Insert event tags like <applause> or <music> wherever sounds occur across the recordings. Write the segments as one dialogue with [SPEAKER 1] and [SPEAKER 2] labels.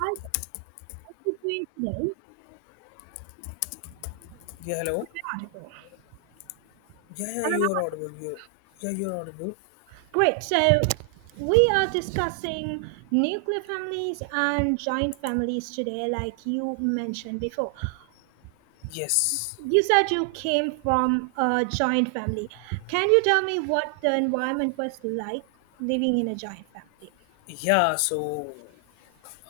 [SPEAKER 1] Hi there. How are you doing today?
[SPEAKER 2] Yeah, hello.
[SPEAKER 1] Article.
[SPEAKER 2] Yeah, yeah,
[SPEAKER 1] Hello.
[SPEAKER 2] you are audible.
[SPEAKER 1] Article.
[SPEAKER 2] Yeah, you're audible.
[SPEAKER 1] Great. So we are discussing nuclear families and giant families today, like you mentioned before.
[SPEAKER 2] Yes.
[SPEAKER 1] You said you came from a giant family. Can you tell me what the environment was like living in a giant family?
[SPEAKER 2] Yeah. So,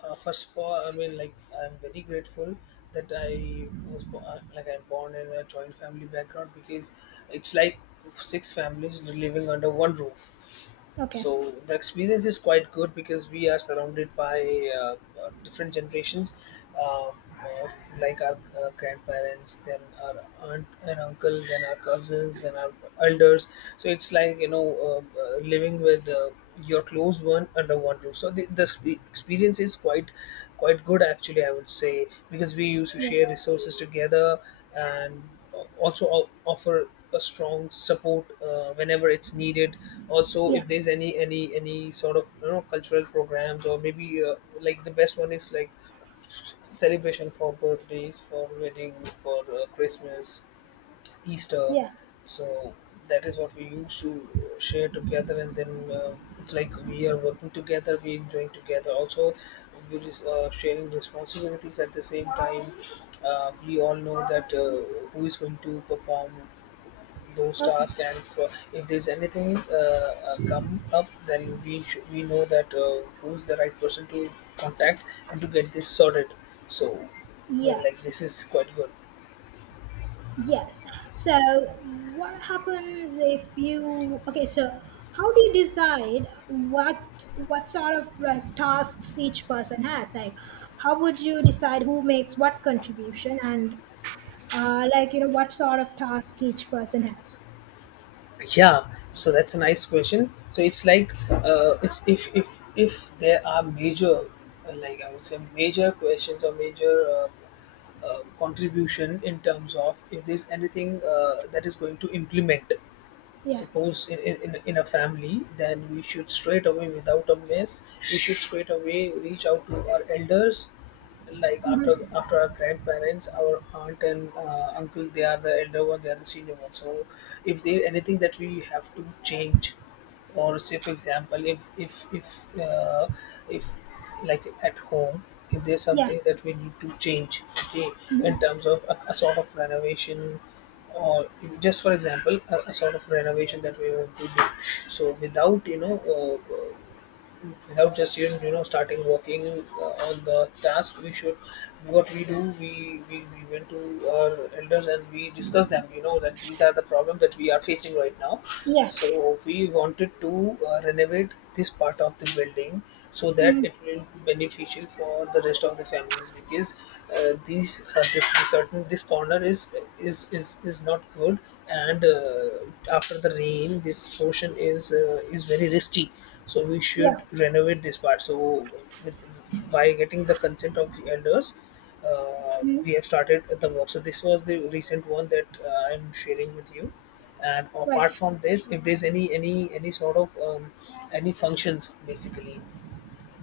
[SPEAKER 2] first of all, I mean, like, I'm very grateful that like I'm born in a joint family background because it's like six families living under one roof,
[SPEAKER 1] Okay.
[SPEAKER 2] so the experience is quite good because we are surrounded by different generations uh, of like our grandparents, then our aunt and uncle, then our cousins, then our elders. So it's like, living with your close one under one roof, so the experience is quite good, actually, I would say, because we used to
[SPEAKER 1] Yeah.
[SPEAKER 2] share resources together and also offer a strong support whenever it's needed. Also,
[SPEAKER 1] Yeah.
[SPEAKER 2] if there's any sort of, cultural programs, or maybe like the best one is like celebration for birthdays, for wedding, for Christmas, Easter.
[SPEAKER 1] Yeah.
[SPEAKER 2] So that is what we used to share together. And then it's like we are working together, we enjoying together, also we're sharing responsibilities at the same time. We all know that, who is going to perform those tasks.
[SPEAKER 1] Okay.
[SPEAKER 2] And if there's anything, come up, then we know that, who's the right person to contact and to get this sorted. So I mean,
[SPEAKER 1] Yeah,
[SPEAKER 2] like,
[SPEAKER 1] sure.
[SPEAKER 2] this is quite good.
[SPEAKER 1] Yes. So, what happens if you okay? So, how do you decide what sort of like tasks each person has? Like, how would you decide who makes what contribution and like you know what sort of task each person has?
[SPEAKER 2] Yeah, so that's a nice question. So it's like, it's, if there are major, like, I would say, major questions or major, contribution in terms of, if there's anything that is going to implement,
[SPEAKER 1] Yeah.
[SPEAKER 2] suppose in a family, then we should straight away, without a mess, we should straight away reach out to our elders, like after
[SPEAKER 1] Hmm.
[SPEAKER 2] after our grandparents, our aunt and uncle, they are the elder one, they are the senior one. So if there anything that we have to change, or say, for example, if if, like, at home, if there's
[SPEAKER 1] Yeah.
[SPEAKER 2] something that we need to change, okay, in
[SPEAKER 1] Hmm.
[SPEAKER 2] terms of a sort of renovation, or just, for example, a sort of renovation that we want to do. So without, without just, starting working on the task, we should, what we do, we went to our elders and we discussed them, that these are the problem that we are facing right now.
[SPEAKER 1] Yeah.
[SPEAKER 2] So we wanted to renovate this part of the building so that
[SPEAKER 1] Hmm.
[SPEAKER 2] it will be beneficial for the rest of the families, because these, this certain, this corner is, is not good. And after the rain, this portion is, is very risky, so we
[SPEAKER 1] Yeah.
[SPEAKER 2] should renovate this part. So with, by getting the consent of the elders,
[SPEAKER 1] Hmm.
[SPEAKER 2] we have started the work. So this was the recent one that I'm sharing with you. And
[SPEAKER 1] Right.
[SPEAKER 2] apart from this, if there's any sort of any functions, basically,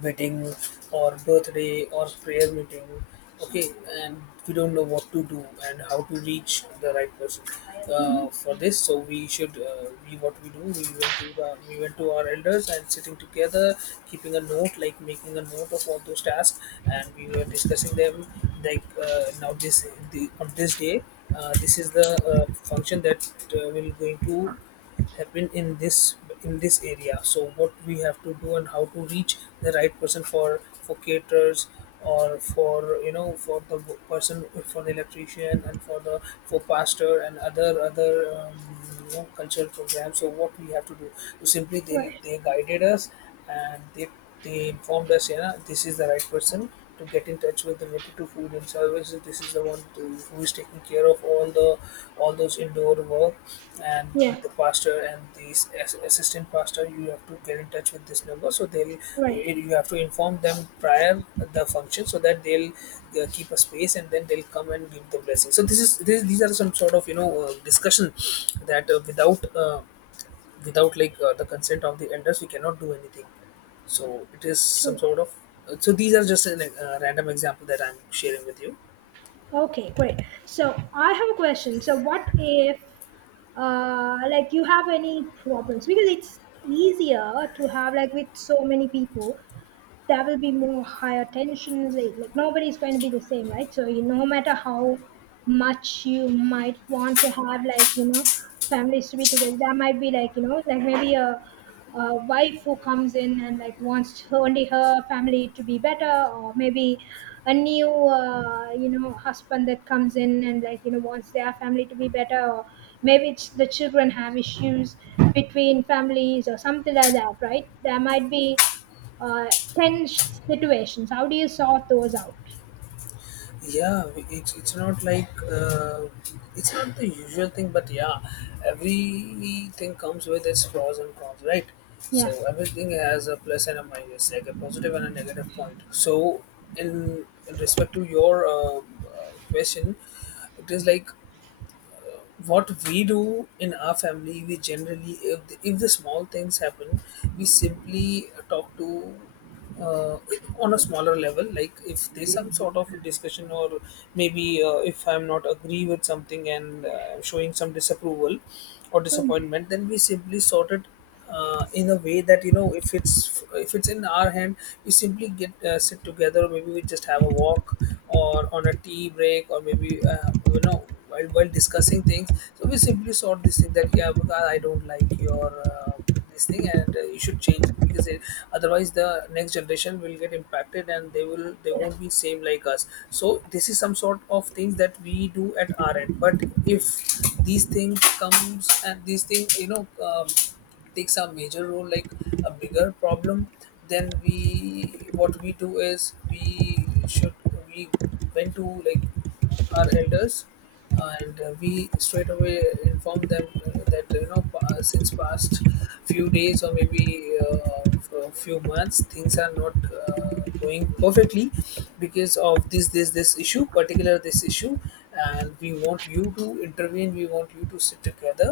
[SPEAKER 2] wedding, or birthday, or prayer meeting, okay, and we don't know what to do and how to reach the right person
[SPEAKER 1] Hmm.
[SPEAKER 2] for this. So we should, we, what we do, we went to our elders and sitting together, keeping a note, like making a note of all those tasks, and we were discussing them. Like, now on this day, this is the function that will going to happen in this area. So what we have to do and how to reach the right person, for caterers, or for, for the person for the electrician, and for the for pastor, and other um, cultural programs. So what we have to do, so simply they
[SPEAKER 1] Right.
[SPEAKER 2] they guided us, and they informed us, this is the right person to get in touch with related to food and services. This is the one who is taking care of all those indoor work. And
[SPEAKER 1] Yeah.
[SPEAKER 2] the pastor and the assistant pastor, you have to get in touch with this number. So they'll you
[SPEAKER 1] Right.
[SPEAKER 2] you have to inform them prior the function, so that they'll keep a space and then they'll come and give the blessing. So these are some sort of, discussion that without, the consent of the elders, we cannot do anything. So it is some
[SPEAKER 1] Sure.
[SPEAKER 2] sort of, so these are just an random example that I'm sharing with you.
[SPEAKER 1] Okay, great. So I have a question. So what if, like you have any problems? Because it's easier to have like with so many people, there will be more higher tensions like nobody's going to be the same, right? So you, no matter how much you might want to have like you know families to be together, there might be like you know like maybe a wife who comes in and like wants her, only her family to be better, or maybe a new you know husband that comes in and like you know wants their family to be better, or maybe it's the children have issues between families or something like that, right? There might be uh, tense situations. How do you sort those out?
[SPEAKER 2] Yeah, it's not like, it's not the usual thing, but yeah, everything comes with its pros and cons, right? So
[SPEAKER 1] Yeah,
[SPEAKER 2] everything has a plus and a minus, like a positive and a negative point. So in respect to your, question, it is like, what we do in our family, we generally, if the small things happen, we simply talk to, uh, on a smaller level. Like, if there's some sort of discussion, or maybe if I'm not agree with something, and I'm showing some disapproval or disappointment, then we simply sort it in a way that, if it's in our hand, we simply get, sit together, maybe we just have a walk or on a tea break, or maybe while discussing things. So we simply sort this thing that, yeah, because I don't like your this thing, and you should change it, because otherwise the next generation will get impacted and they won't be same like us. So this is some sort of things that we do at our end. But if these things comes, and these things, takes a major role, like a bigger problem, then we what we do is, we went to, like, our elders, and we straight away informed them that, since past few days, or maybe for a few months, things are not going perfectly because of this issue, particular this issue, and we want you to intervene, we want you to sit together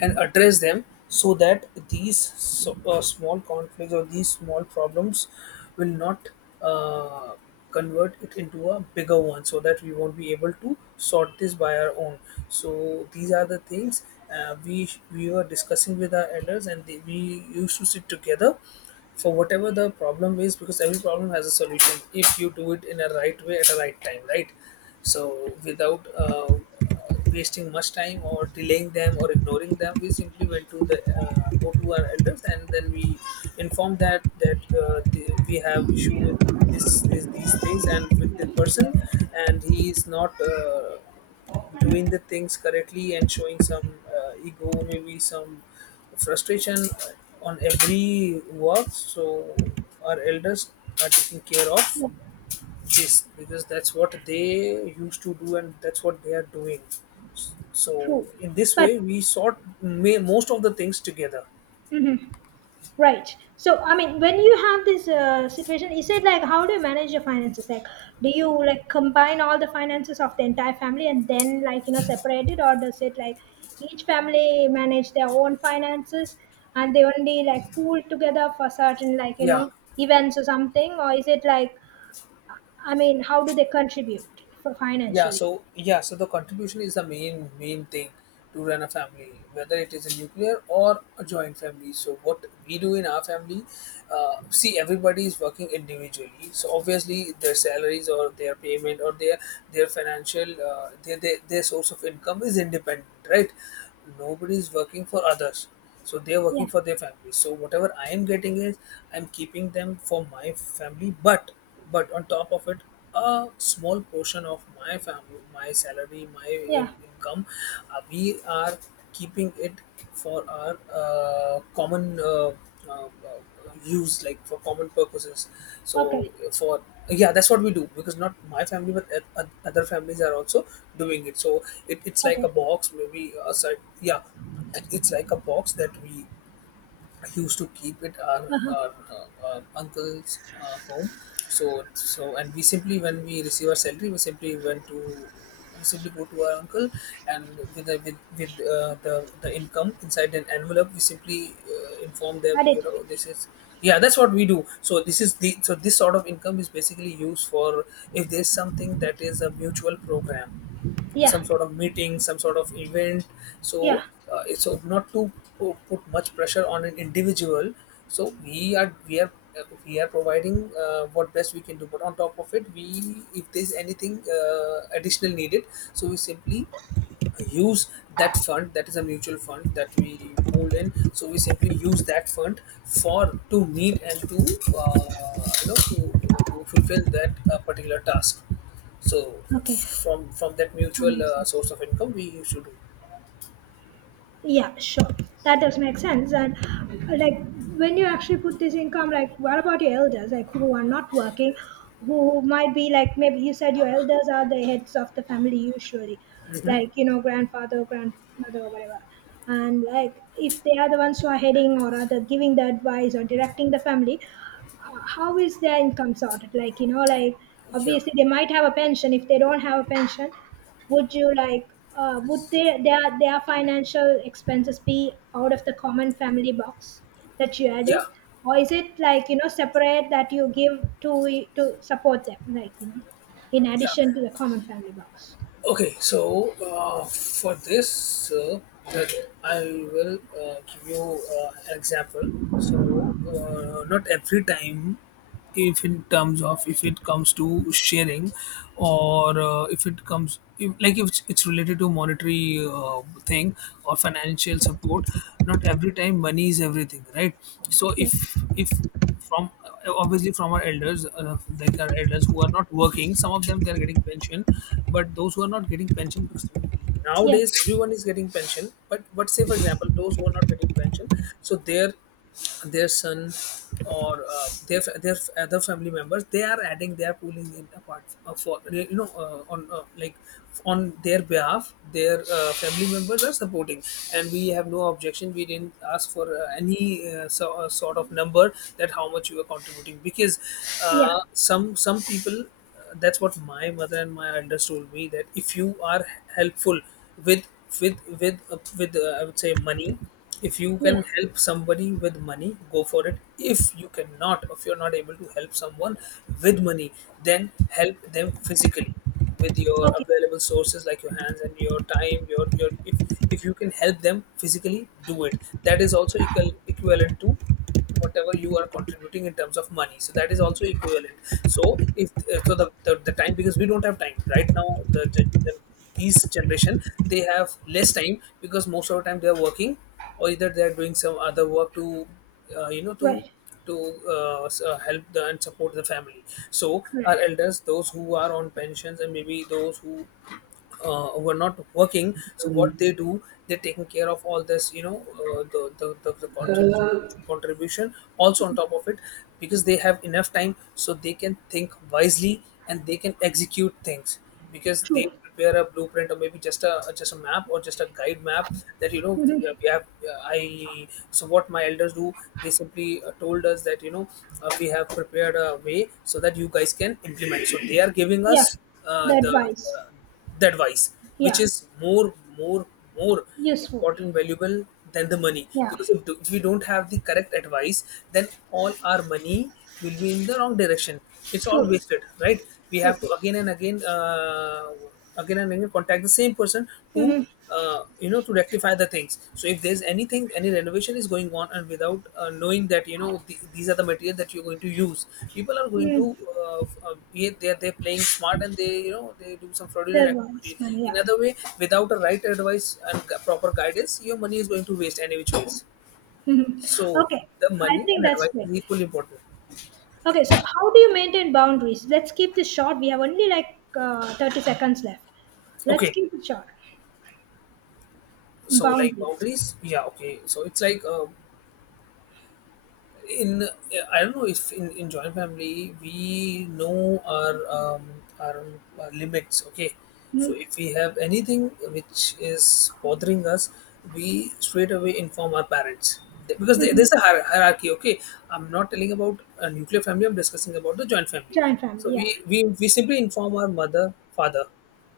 [SPEAKER 2] and address them, so that, these so, small conflicts, or these small problems will not uh, convert it into a bigger one, so that we won't be able to sort this by our own. So these are the things we were discussing with our elders, and we used to sit together, for whatever the problem is, because every problem has a solution if you do it in a right way at a right time, right? So without wasting much time or delaying them or ignoring them, we simply went to the go to our elders, and then we informed that, we have issue with this, this these things, and with the person, and he is not doing the things correctly, and showing some ego, maybe some frustration on every work. So our elders are taking care of.
[SPEAKER 1] yeah,
[SPEAKER 2] Yes, because that's what they used to do, and that's what they are doing. So
[SPEAKER 1] true.
[SPEAKER 2] in this
[SPEAKER 1] But
[SPEAKER 2] way, we sort most of the things together.
[SPEAKER 1] mhm, right. So I mean, when you have this situation, you said like, how do you manage your finances? Like, do you like combine all the finances of the entire family and then like you know separate it, or does it like each family manage their own finances and they only like pool together for certain like you
[SPEAKER 2] Yeah,
[SPEAKER 1] know events or something, or is it like I mean, how do they contribute for financially?
[SPEAKER 2] so the contribution is the main thing to run a family, whether it is a nuclear or a joint family. So what we do in our family, see, everybody is working individually, so obviously their salaries, or their payment, or their financial, their source of income is independent, right? Nobody is working for others, so they are working
[SPEAKER 1] Yeah.
[SPEAKER 2] for their family. So whatever I am getting is, I'm keeping them for my family. But on top of it, a small portion of my family, my salary, my
[SPEAKER 1] Yeah.
[SPEAKER 2] income, we are keeping it for our common, uh, use, like for common purposes.
[SPEAKER 1] Okay.
[SPEAKER 2] So for yeah, that's what we do, because not my family, but other families are also doing it. So it's like a
[SPEAKER 1] Okay.
[SPEAKER 2] box, maybe yeah, it's like a box that we used to keep it, our,
[SPEAKER 1] Uh-huh.
[SPEAKER 2] our, uh, our uncle's home. So and we simply when we receive our salary, we simply went to we simply go to our uncle, and with the income inside an envelope, we simply inform them,
[SPEAKER 1] Add
[SPEAKER 2] you
[SPEAKER 1] it.
[SPEAKER 2] know, this is, yeah, that's what we do. So this is the so this sort of income is basically used for, if there's something that is a mutual program,
[SPEAKER 1] Yeah.
[SPEAKER 2] some sort of meeting, some sort of event. So,
[SPEAKER 1] Yeah.
[SPEAKER 2] so not to put much pressure on an individual. So we are providing, what best we can do. But on top of it, we if there's anything additional needed, so we simply use that fund that is a mutual fund that we pool in, so we simply use that fund for to meet and to you know to fulfill that particular task, so
[SPEAKER 1] Okay.
[SPEAKER 2] from that
[SPEAKER 1] That
[SPEAKER 2] mutual
[SPEAKER 1] makes sense.
[SPEAKER 2] source of income, we used to do.
[SPEAKER 1] Yeah, sure. That does make sense. And like when you actually put this income, like what about your elders, like who are not working, who might be like maybe you said your elders are the heads of the family usually,
[SPEAKER 2] Hmm.
[SPEAKER 1] like you know grandfather, grandmother, or whatever. And like if they are the ones who are heading or are the giving the advice or directing the family, how is their income sorted? Like you know, like
[SPEAKER 2] Yeah,
[SPEAKER 1] obviously they might have a pension. If they don't have a pension, would you like would they, their financial expenses be out of the common family box that you
[SPEAKER 2] yeah,
[SPEAKER 1] added, or is it like you know separate that you give to support them like you know in addition
[SPEAKER 2] yeah.
[SPEAKER 1] to the common family box?
[SPEAKER 2] Okay, so for this, that I will give you an example. So not every time, if in terms of if it comes to sharing, or if it comes if, like if it's related to monetary thing or financial support, not every time money is everything, right? So
[SPEAKER 1] Yeah,
[SPEAKER 2] if from obviously from our elders, like our elders who are not working, some of them they are getting pension, but those who are not getting pension, because
[SPEAKER 1] yeah,
[SPEAKER 2] nowadays everyone is getting pension, but say for example those who are not getting pension, so their son, or their other family members, they are adding, they are pooling in apart, for, on, like on their behalf their family members are supporting, and we have no objection, we didn't ask for any, so, sort of number that how much you are contributing, because
[SPEAKER 1] yeah,
[SPEAKER 2] some people, that's what my mother and my elders told me, that if you are helpful with with with I would say, money. If you
[SPEAKER 1] yeah.
[SPEAKER 2] can help somebody with money, go for it. If you cannot, if you're not able to help someone with money, then help them physically with your
[SPEAKER 1] Okay.
[SPEAKER 2] available sources, like your hands and your time, your if you can help them physically, do it. That is also equal equivalent to whatever you are contributing in terms of money, so that is also equivalent. So if, so the time, because we don't have time right now, these generation, they have less time, because most of the time they are working, or either they are doing some other work to uh, you know to
[SPEAKER 1] Right,
[SPEAKER 2] to help, and support the family. So our
[SPEAKER 1] right.
[SPEAKER 2] elders, those who are on pensions, and maybe those who are not working, so what
[SPEAKER 1] Um,
[SPEAKER 2] they do, they're taking care of all this, the
[SPEAKER 1] uh,
[SPEAKER 2] contribution, also on top of it, because they have enough time, so they can think wisely and they can execute things, because they
[SPEAKER 1] True.
[SPEAKER 2] prepare a blueprint, or maybe just a, map, or just a guide map, that, we have I so what my elders do. They simply told us that, we have prepared a way so that you guys can implement. So they are giving
[SPEAKER 1] Yeah,
[SPEAKER 2] us uh,
[SPEAKER 1] the
[SPEAKER 2] the,
[SPEAKER 1] advice,
[SPEAKER 2] the the advice, which
[SPEAKER 1] yeah.
[SPEAKER 2] is more more more
[SPEAKER 1] Useful.
[SPEAKER 2] important, valuable than the money,
[SPEAKER 1] Yeah,
[SPEAKER 2] because if we don't have the correct advice, then all our money will be in the wrong direction, it's all
[SPEAKER 1] true,
[SPEAKER 2] wasted, right? We
[SPEAKER 1] true.
[SPEAKER 2] have to again and again contact the same person to
[SPEAKER 1] Mm-hmm.
[SPEAKER 2] to rectify the things. So if there's anything, any renovation is going on, and without knowing that, these are the material that you're going to use, people are going to
[SPEAKER 1] Mm.
[SPEAKER 2] yeah, they're playing smart, and they you know they do some
[SPEAKER 1] The
[SPEAKER 2] fraudulent
[SPEAKER 1] advice,
[SPEAKER 2] activity
[SPEAKER 1] man,
[SPEAKER 2] in
[SPEAKER 1] yeah.
[SPEAKER 2] other way. Without a right advice and proper guidance, your money is going to waste any which ways.
[SPEAKER 1] <laughs> Mhm.
[SPEAKER 2] So
[SPEAKER 1] Okay,
[SPEAKER 2] the
[SPEAKER 1] I
[SPEAKER 2] money and
[SPEAKER 1] think that's
[SPEAKER 2] advice
[SPEAKER 1] great.
[SPEAKER 2] is equally important.
[SPEAKER 1] Okay, so how do you maintain boundaries? Let's keep this short. We have only like 30 seconds left. Let's
[SPEAKER 2] Okay,
[SPEAKER 1] keep it short.
[SPEAKER 2] so, like,
[SPEAKER 1] Boundaries.
[SPEAKER 2] boundaries. Yeah, okay, so it's like, in I don't know, if in joint family we know our, our, our limits. Okay, so
[SPEAKER 1] Mm-hmm.
[SPEAKER 2] if we have anything which is bothering us, we straight away inform our parents. Because there's a hierarchy. Okay, I'm not telling about a nuclear family, I'm discussing about the joint
[SPEAKER 1] <laughs>
[SPEAKER 2] family.
[SPEAKER 1] Joint
[SPEAKER 2] So
[SPEAKER 1] family,
[SPEAKER 2] we
[SPEAKER 1] yeah.
[SPEAKER 2] we, we simply inform our mother, father,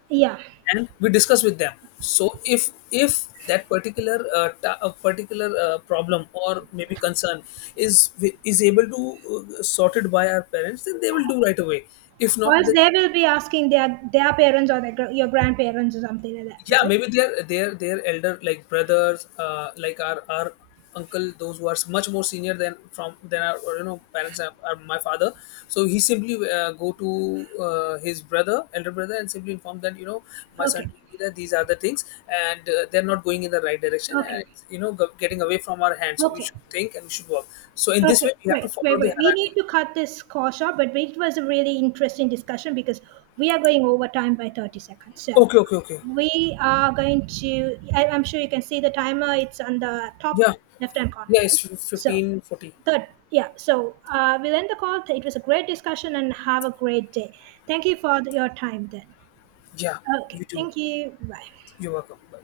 [SPEAKER 1] Yeah.
[SPEAKER 2] and we discuss with them. So if that particular problem, or maybe concern, is is able to sorted by our parents, then they will do right away. If
[SPEAKER 1] Or
[SPEAKER 2] not,
[SPEAKER 1] else
[SPEAKER 2] then,
[SPEAKER 1] they will be asking their parents or their, gr- your grandparents or something like that,
[SPEAKER 2] yeah,
[SPEAKER 1] is it?
[SPEAKER 2] maybe their, elder, like, brothers, like our uncle, those who are much more senior than from than our, parents are, my father. So he simply go to his brother elder brother and simply inform that, my son
[SPEAKER 1] Okay,
[SPEAKER 2] told me that these are the things, and they're not going in the right direction, and
[SPEAKER 1] okay,
[SPEAKER 2] it's, getting away from our hands, so we
[SPEAKER 1] okay.
[SPEAKER 2] should think and we should work. So in this way
[SPEAKER 1] Okay,
[SPEAKER 2] we have to
[SPEAKER 1] great.
[SPEAKER 2] follow
[SPEAKER 1] Wait,
[SPEAKER 2] the
[SPEAKER 1] wait. We
[SPEAKER 2] hierarchy.
[SPEAKER 1] need to cut this call short, but it was a really interesting discussion because we are going over time by 30 seconds. So
[SPEAKER 2] Okay, okay, okay.
[SPEAKER 1] we are going to, I'm sure you can see the timer. It's on the
[SPEAKER 2] Yeah,
[SPEAKER 1] top left hand corner,
[SPEAKER 2] yeah, it's
[SPEAKER 1] right? So,
[SPEAKER 2] 15:40.
[SPEAKER 1] good. Yeah. So we'll end the call. It was a great discussion and have a great day. Thank you for your time then.
[SPEAKER 2] Yeah,
[SPEAKER 1] Okay.
[SPEAKER 2] you too.
[SPEAKER 1] Thank you. Bye.
[SPEAKER 2] You're welcome. Bye.